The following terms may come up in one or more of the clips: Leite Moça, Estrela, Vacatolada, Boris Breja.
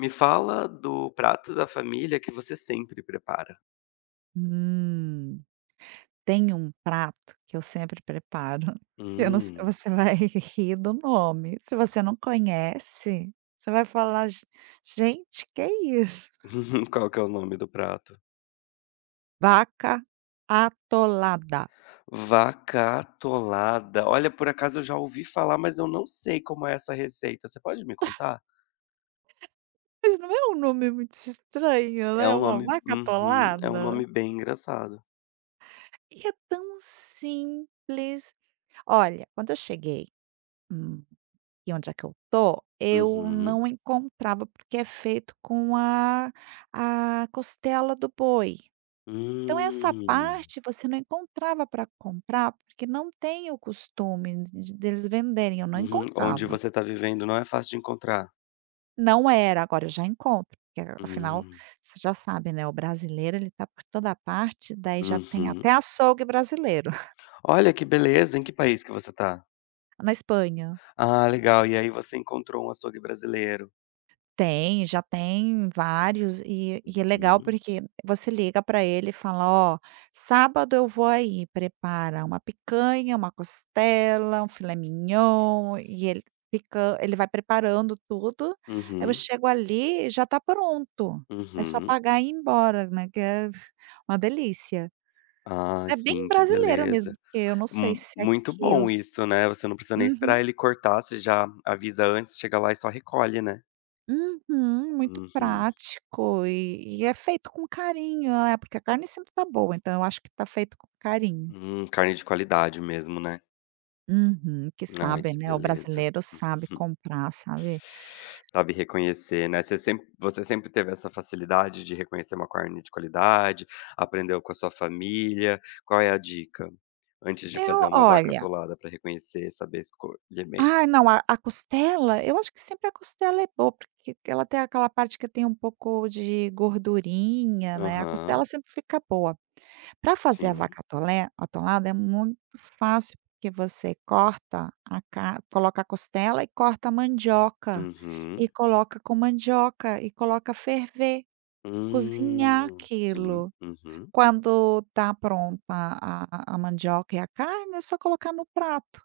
Me fala do prato da família que você sempre prepara. Hum, Tem um prato que eu sempre preparo, que eu não sei Hum. você vai rir do nome, se você não conhece, você vai falar: "Ge gente, que isso? Qual que é o nome do prato? Vaca atolada." Vacatolada. Olha, por acaso eu já ouvi falar, mas eu não sei como é essa receita. Você pode me contar? Mas não é um nome muito estranho, É né, é um uma nome, vaca uhum, é um atolada? nome bem engraçado. E é tão simples. Olha, quando eu cheguei hum E onde é que eu tô, eu Uhum. não encontrava, porque é feito com a costela do boi. Então essa Hum. parte você não encontrava para comprar, porque não tem o costume de deles venderem, eu não Uhum. Onde encontrava. você está vivendo não é fácil de encontrar. Não era, agora eu já encontro, porque afinal, Hum. você já sabe, né, o brasileiro ele tá por toda parte, daí já tem Uhum. até açougue brasileiro Olha que beleza, em que país que você tá? na Espanha. Ah, legal. E aí você encontrou um açougue brasileiro. Tem, já tem vários e é legal porque você liga para ele e fala: "Ó, sábado eu vou aí, prepara uma picanha, uma costela, um filé mignon", e ele fica ele vai preparando tudo, aí eu Uhum, chego ali e já tá pronto, é só uhum. pagar e ir embora, né, que é uma delícia. Ah, É bem sim, que brasileiro mesmo, beleza. porque eu não sei Mu se muito aqui bom os. isso, né, você não precisa nem Uhum. esperar ele cortar, você já avisa antes, chega lá e só recolhe, né. Uhum, muito Uhum. prático e é feito com carinho, né, porque a carne sempre tá boa, então eu acho que tá feito com carinho. Carne de qualidade mesmo, né. Uhum, que Ai, sabe, que né, o beleza. brasileiro Hum. sabe comprar, sabe. Sabe reconhecer, né. Você sempre teve essa facilidade de reconhecer uma carne de qualidade, aprendeu com a sua família, qual é a dica? Antes de fazer Eu uma vaca olha, atolada para reconhecer, saber escolher bem. ah, não, a costela, eu acho que sempre a costela é boa, porque ela tem aquela parte que tem um pouco de gordurinha, né, a costela Aham, sempre fica boa. Para fazer a sim. vaca atolé atolada é muito fácil, porque você corta a ca coloca a costela e corta a mandioca, e Uhum. coloca com mandioca, e coloca ferver, cozinhar Sim. aquilo. Uhum. Quando tá pronta a a mandioca e a carne, é só colocar no prato.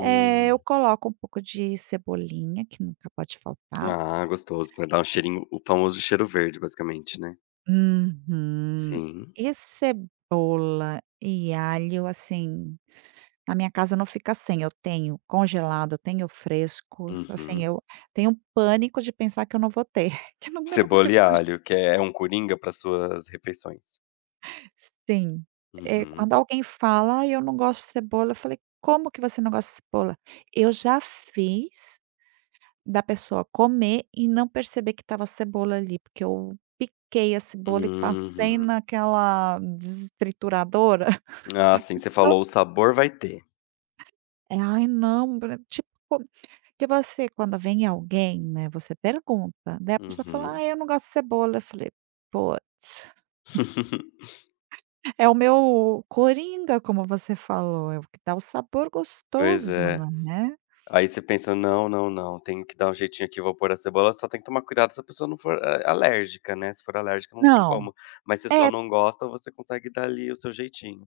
Eu coloco um pouco de cebolinha, que nunca pode faltar. Ah, gostoso, pra dar um cheirinho, o famoso cheiro verde, basicamente, né. Uhum. Sim. E cebola e alho, assim. A minha casa não fica sem, eu tenho congelado, eu tenho fresco, assim, Uhum. eu tenho um pânico de pensar que eu não vou ter, que eu não Cebola consigo e conge alho, que é um coringa para suas refeições. Sim. Quando Uhum. alguém fala: "Ai, eu não gosto de cebola", eu falei: "Como que você não gosta de cebola?". Eu já fiz da pessoa comer e não perceber que estava cebola ali, porque eu piquei a cebola e passei Uhum. naquela trituradora. Ah, sim, você Só falou: "O sabor vai ter". é, ai, não, Bruna, tipo que você, quando vem alguém, né, você pergunta, daí a pessoa fala: Uhum. "Ah, eu não gosto de cebola". Eu falei: "Puts, é o meu coringa", como você falou, é o que dá o sabor Pois gostoso, é. né. Aí você pensa: "Não, não, não, tenho que dar um jeitinho aqui, vou pôr a cebola", só tem que tomar cuidado se a pessoa não for a alérgica, né, se for alérgica não tem Não. como, mas se só É, não gosta, você consegue dar ali o seu jeitinho.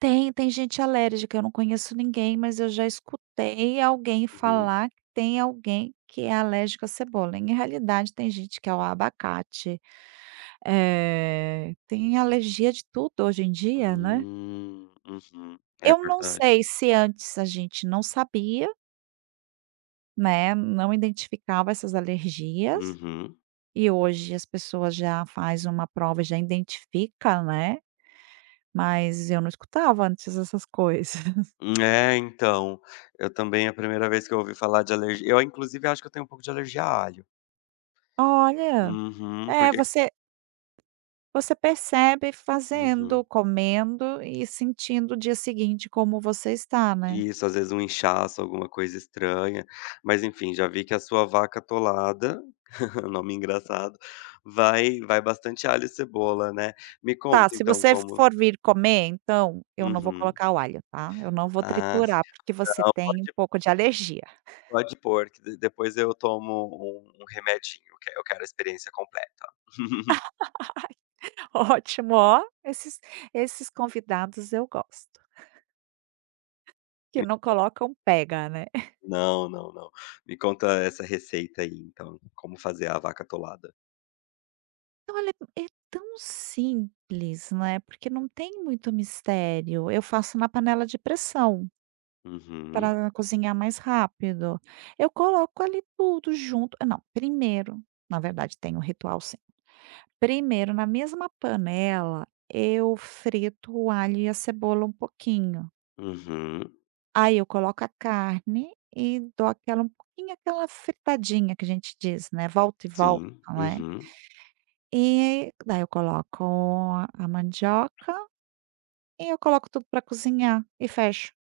tem gente alérgica, eu não conheço ninguém, mas eu já escutei alguém Uhum. falar que tem alguém que é alérgico à cebola. Em realidade, tem gente que é ao abacate, tem alergia de tudo hoje em dia, né. Uhum. É Eu não verdade. sei se antes a gente não sabia, né, não identificava essas alergias, Uhum. e hoje as pessoas já faz uma prova e já identifica, né, mas eu não escutava antes essas coisas. É, então, eu também é a primeira vez que eu ouvi falar de alergia, eu inclusive acho que eu tenho um pouco de alergia a alho. Olha, Uhum, é porque você você percebe fazendo, uhum. comendo e sentindo o dia seguinte como você está, né. Isso, às vezes um inchaço, alguma coisa estranha, mas enfim, já vi que a sua vaca atolada, nome engraçado, vai bastante alho e cebola, né. Me Tá, conta se então você como for vir comer então, eu não vou uhum. colocar o alho, tá, eu não vou Ah, sim. triturar porque você Não, tem um pode pouco de alergia. pode pôr que de depois eu tomo um remedinho, eu quero a experiência completa. Ótimo, ó, esses convidados eu gosto, que não colocam pega, né. Não, não, não. Me conta essa receita aí então, como fazer a vaca atolada. Olha, é tão simples, né, porque não tem muito mistério, eu faço na panela de pressão, Uhum, para cozinhar mais rápido. Eu coloco ali tudo junto. Ah, não, primeiro, na verdade tem um ritual sim. Primeiro, na mesma panela, eu frito o alho e a cebola um pouquinho. uhum, Aí eu coloco a carne e dou aquela um pouquinho aquela fritadinha que a gente diz, né, volta e volta, sim, né. uhum, E daí eu coloco a mandioca e eu coloco tudo para cozinhar e fecho.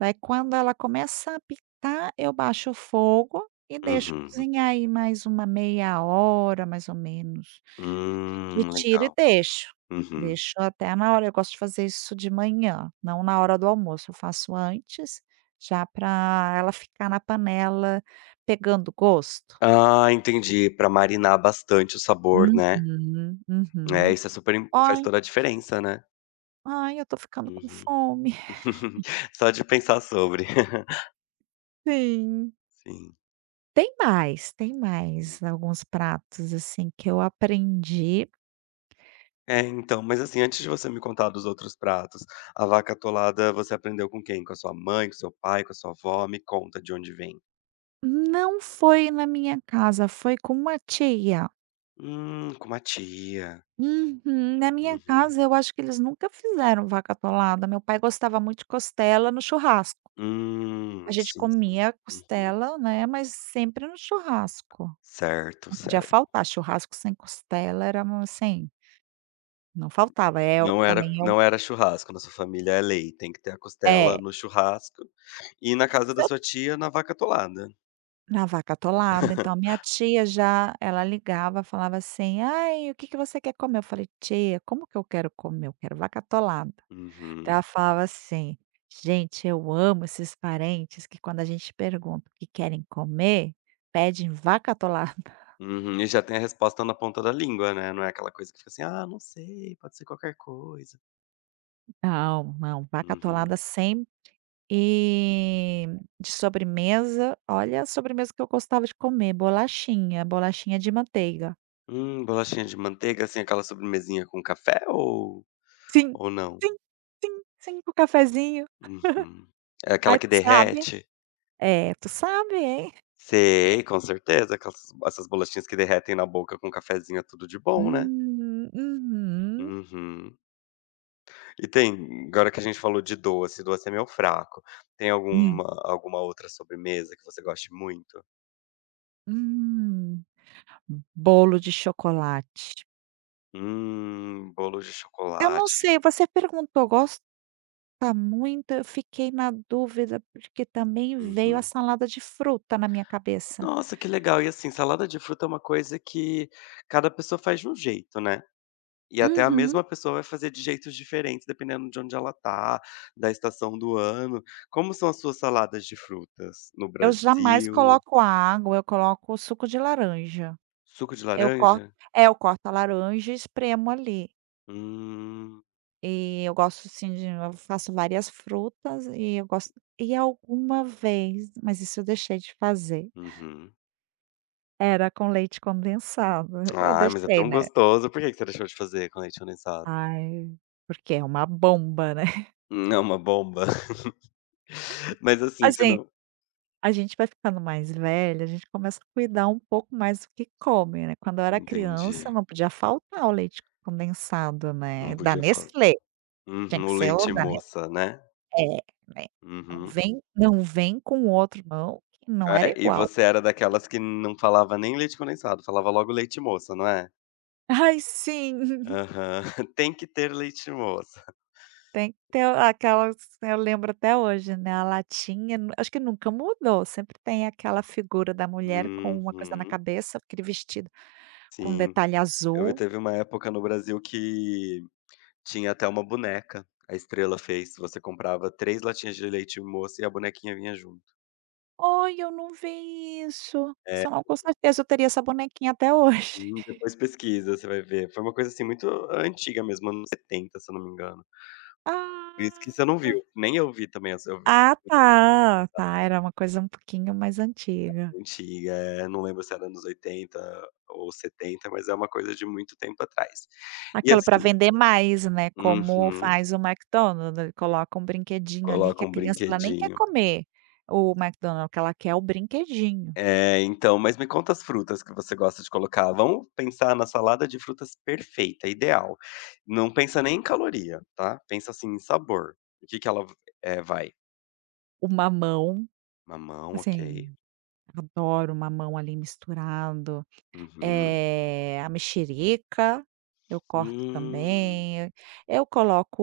Daí quando ela começa a pitar, eu baixo o fogo e deixo uhum. cozinhar aí mais uma meia hora, mais ou menos. E tiro e Legal. deixo. Uhum. Deixo até na hora eu gosto de fazer isso de manhã, não na hora do almoço, eu faço antes, já para ela ficar na panela pegando gosto. Ah, entendi, pra marinar bastante o sabor, né. Uhum, É, uhum. isso é super im faz "Ai, toda a diferença, né. ai, eu tô ficando com Uhum. fome". Só de pensar sobre. Sim. Sim. Tem mais alguns pratos, assim, que eu aprendi. É, então, mas assim, antes de você me contar dos outros pratos, a vaca atolada você aprendeu com quem? Com a sua mãe, com seu pai, com a sua avó? Me conta de onde vem. Não foi na minha casa, foi com uma tia. Com uma tia. Uhum. Na minha Uhum. casa, eu acho que eles nunca fizeram vaca atolada. Meu pai gostava muito de costela no churrasco. A gente Sim, sim. comia Uhum. costela, né, mas sempre no churrasco. Certo, Não podia certo. faltar, churrasco sem costela era um assim, não faltava. É o Não era também é um não era churrasco, na sua família é lei, tem que ter a é. costela no churrasco e na casa Se da eu sua tia na vaca atolada. na vaca atolada, então a minha tia já ela ligava, falava assim: "Ai, o que que você quer comer?" Eu falei: "Tia, como que eu quero comer? Eu quero vaca atolada". Então, ela Uhum, falava assim: "Gente, eu amo esses parentes que quando a gente pergunta o que querem comer, pedem vaca atolada". uhum. E já tem a resposta na ponta da língua, né, não é aquela coisa que fica assim: "Ah, não sei, pode ser qualquer coisa". Não, não, vaca atolada Uhum. sem e de sobremesa, olha a sobremesa que eu gostava de comer, bolachinha, bolachinha de manteiga. Bolachinha de manteiga, assim, aquela sobremesinha com café Sim, ou não? sim, sim, sim, com cafezinho. Uhum. É aquela Aí que derrete? Tu sabe, hein. Sei, com certeza, aquelas essas bolachinhas que derretem na boca com um cafezinho é tudo de bom, né. Uhum, Uhum. E tem agora que a gente falou de doce, doce é meu fraco. Tem hum, alguma outra sobremesa que você goste muito? hum. Bolo de chocolate. Bolo de Eu não chocolate. sei, você perguntou: "Gosta muito?" Eu fiquei na dúvida, porque também veio a Uhum. salada de fruta na minha cabeça. Nossa, que legal. E assim, salada de fruta é uma coisa que cada pessoa faz de um jeito, né. E até a Uhum. mesma pessoa vai fazer de jeitos diferentes, dependendo de onde ela tá, da estação do ano. Como são as suas saladas de frutas no Eu jamais Brasil? coloco água, eu coloco suco de laranja. Suco de Eu corto laranja? Eu corto a laranja e espremo ali. Hum. E eu gosto, assim, de eu faço várias frutas e eu gosto e alguma vez, mas isso eu deixei de fazer, Uhum. era com leite condensado. Eu Ai, mas é deixei, tão né. gostoso. Por que que você deixou de fazer com leite condensado? Ai, porque é uma bomba, né. É uma bomba. Mas assim, se Assim, não a gente vai ficando mais velha, a gente começa a cuidar um pouco mais do que come, né. Quando eu era criança, entendi. não podia faltar o leite condensado, Não né, da podia faltar. Nestlé, tinha Uhum, que o ser o leite da Nes moça, né? é, né. Não Uhum. vem não vem com outro não, que não era É, e igual. você era daquelas que não falava nem leite condensado, falava logo leite moça, não é? Ai sim, Aham. Tem que ter leite moça. tem que ter aquelas eu lembro até hoje, né, a latinha, acho que nunca mudou, sempre tem aquela figura da mulher com uma coisa na Uhum, cabeça, aquele vestido com sim. detalhe Eu vi, azul. teve uma época no Brasil que tinha até uma boneca, a Estrela fez. Você comprava 3 latinhas de leite moça e a bonequinha vinha junto. Olha, eu não vi isso. É. Senão, com certeza, eu teria essa bonequinha até hoje. Depois pesquisa, você vai ver. Foi uma coisa, assim, muito antiga mesmo, anos 70, se eu não me engano. Por isso que Ah. você não viu. Nem eu vi também, essa eu vi Ah, tá, tá, era uma coisa um pouquinho mais antiga. antiga, não lembro se era anos 80 ou 70, mas é uma coisa de muito tempo atrás. E Aquela para assim vender mais, né, como uhum, faz o McDonald's, ele coloca um brinquedinho ali que coloca a um criança ela nem quer brinquedinho. comer o McDonald's, que ela quer o brinquedinho. É, então, mas me conta as frutas que você gosta de colocar. Vamos pensar na salada de frutas perfeita, ideal. Não pensa nem em caloria, tá, pensa, assim, em sabor. O que que ela v vai? O mamão, Mamão, ok. assim, adoro o mamão ali misturado. Uhum. A mexerica, eu corto Hum. também. Eu coloco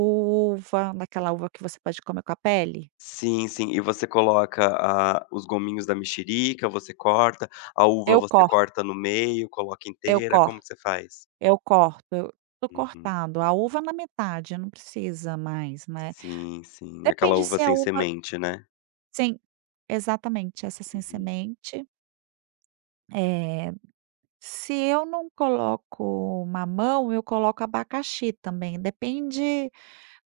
uva, naquela uva que você pode comer com a pele. Sim, sim. E você coloca a os gominhos da mexerica, você corta, a uva Eu você corto, corta no meio, coloca eu inteira, como corto, que você faz? eu corto, eu tô Uhum. cortando a uva na metade, não precisa mais, né. Sim, sim. Aquela Depende uva se a sem uva semente, né? sim, exatamente, essa sem Uhum. semente. Eh, Se eu não coloco mamão, eu coloco abacaxi também, depende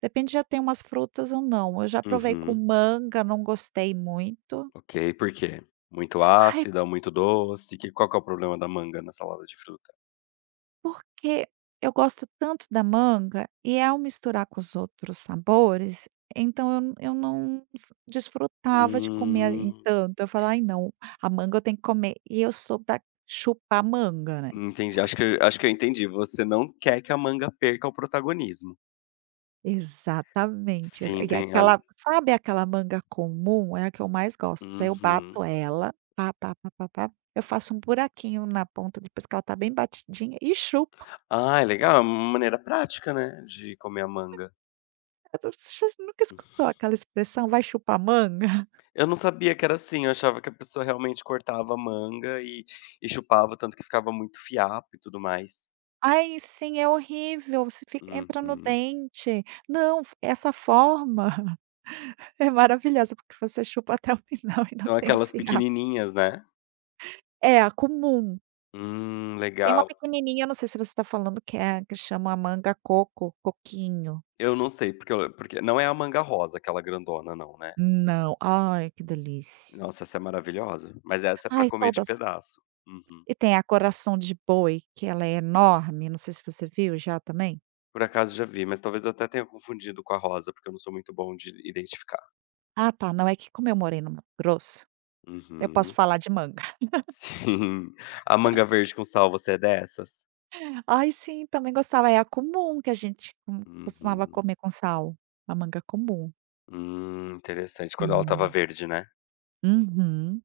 Depende, Já tem umas frutas ou não. Eu já provei com Uhum. manga, não gostei muito. Ok, por quê? Muito Ai, ácida, muito doce? Que qual que é o problema da manga na salada de fruta? porque eu gosto tanto da manga e é ao misturar com os outros sabores, então eu n eu não s desfrutava de comer, assim, Hum, tanto. Eu falava: "Ai não, a manga eu tenho que comer", e eu sou da chupar manga, né. entendi. Acho que eu entendi. Você não quer que a manga perca o protagonismo. Exatamente. Sim, E tem a aquela sabe aquela manga comum? É a que eu mais gosto. Daí eu bato uhum. ela, pá, pá, pá, pá, pá, eu faço um buraquinho na ponta depois que ela tá bem batidinha e chupo. Ah, é legal, é uma maneira prática, né, de comer a manga. Eu não- Você nunca escutou aquela expressão "vai chupar manga"? Eu não sabia que era assim, eu achava que a pessoa realmente cortava a manga e chupava, tanto que ficava muito fiapo e tudo mais. Ai, sim, é horrível, você fica entra no Uhum. dente. Não, essa forma é maravilhosa, porque você chupa até o final e não São tem os aquelas fiapos. pequenininhas, né? É, a comum. Tem uma Legal. pequenininha, eu não sei se você está falando que é que chama manga coco, coquinho. Eu não sei, porque eu porque não é a manga rosa, aquela grandona não, né? Não. Ai, que delícia. Nossa, essa é maravilhosa, mas essa é pra Ai, comer de todas. pedaço. Uhum. E tem a coração de boi, que ela é enorme, não sei se você viu já também? Por acaso já vi, mas talvez eu até tenha confundido com a rosa, porque eu não sou muito bom de identificar. Ah, tá, não, é que como eu morei no Mato Grosso, eu posso Uhum. falar de manga. Sim. A manga verde com sal, você é dessas? Ai, sim, também gostava, é a comum que a gente co costumava Uhum. comer com sal, a manga comum. Interessante. Quando ela estava Hum. verde, né. Uhum.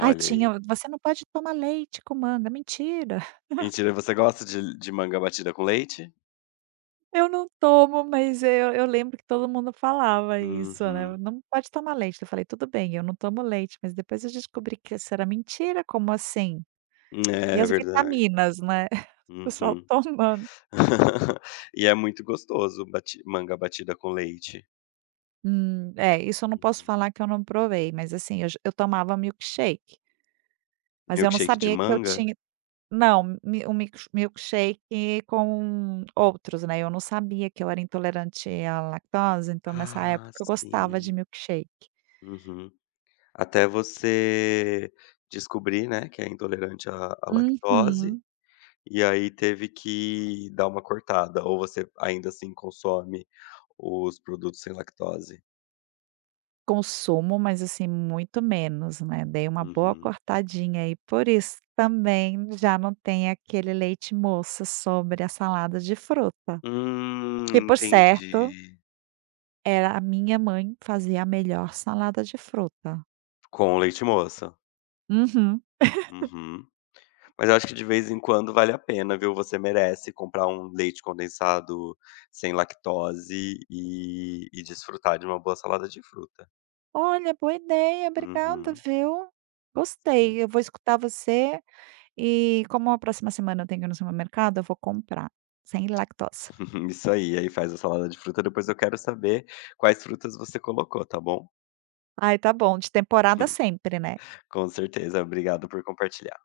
Ai, aí. tinha você não pode tomar leite com manga, mentira. Mentira, você gosta de manga batida com leite? Eu não tomo, mas eu lembro que todo mundo falava isso, né. Uhum. "Não pode tomar leite". Eu falei: "Tudo bem, eu não tomo leite", mas depois eu descobri que isso era mentira, como assim? E É as verdade. vitaminas, né, o pessoal Uhum. tomando. E é muito gostoso bati manga batida com leite. É, isso eu não posso Uhum. falar que eu não provei, mas assim, eu tomava milkshake, mas eu não Milkshake de sabia que eu manga? tinha não, mi o milk milkshake com outros, né, eu não sabia que eu era intolerante à lactose, então nessa Ah, época eu gostava de sim. milkshake. Uhum. Até você descobrir, né, que é intolerante à lactose. Uhum. E aí teve que dar uma cortada, ou você ainda assim consome os produtos sem lactose? Consumo, mas assim, muito menos, né, dei uma boa Uhum. cortadinha aí, por isso também já não tem aquele leite moça sobre a salada de fruta, que por certo, Entendi. era a minha mãe fazia a melhor salada de fruta. Com leite moça. Uhum. Uhum. Mas eu acho que de vez em quando vale a pena, viu, você merece comprar um leite condensado sem lactose e desfrutar de uma boa salada de fruta. Olha, boa ideia, obrigada, Uhum, viu. sim. Gostei, eu vou escutar você e como a próxima semana eu tenho que ir no supermercado, eu vou comprar, sem lactose. Isso aí, aí faz a salada de fruta, depois eu quero saber quais frutas você colocou, tá bom? Ai, tá bom, de temporada sempre, né. Com certeza, obrigado por compartilhar.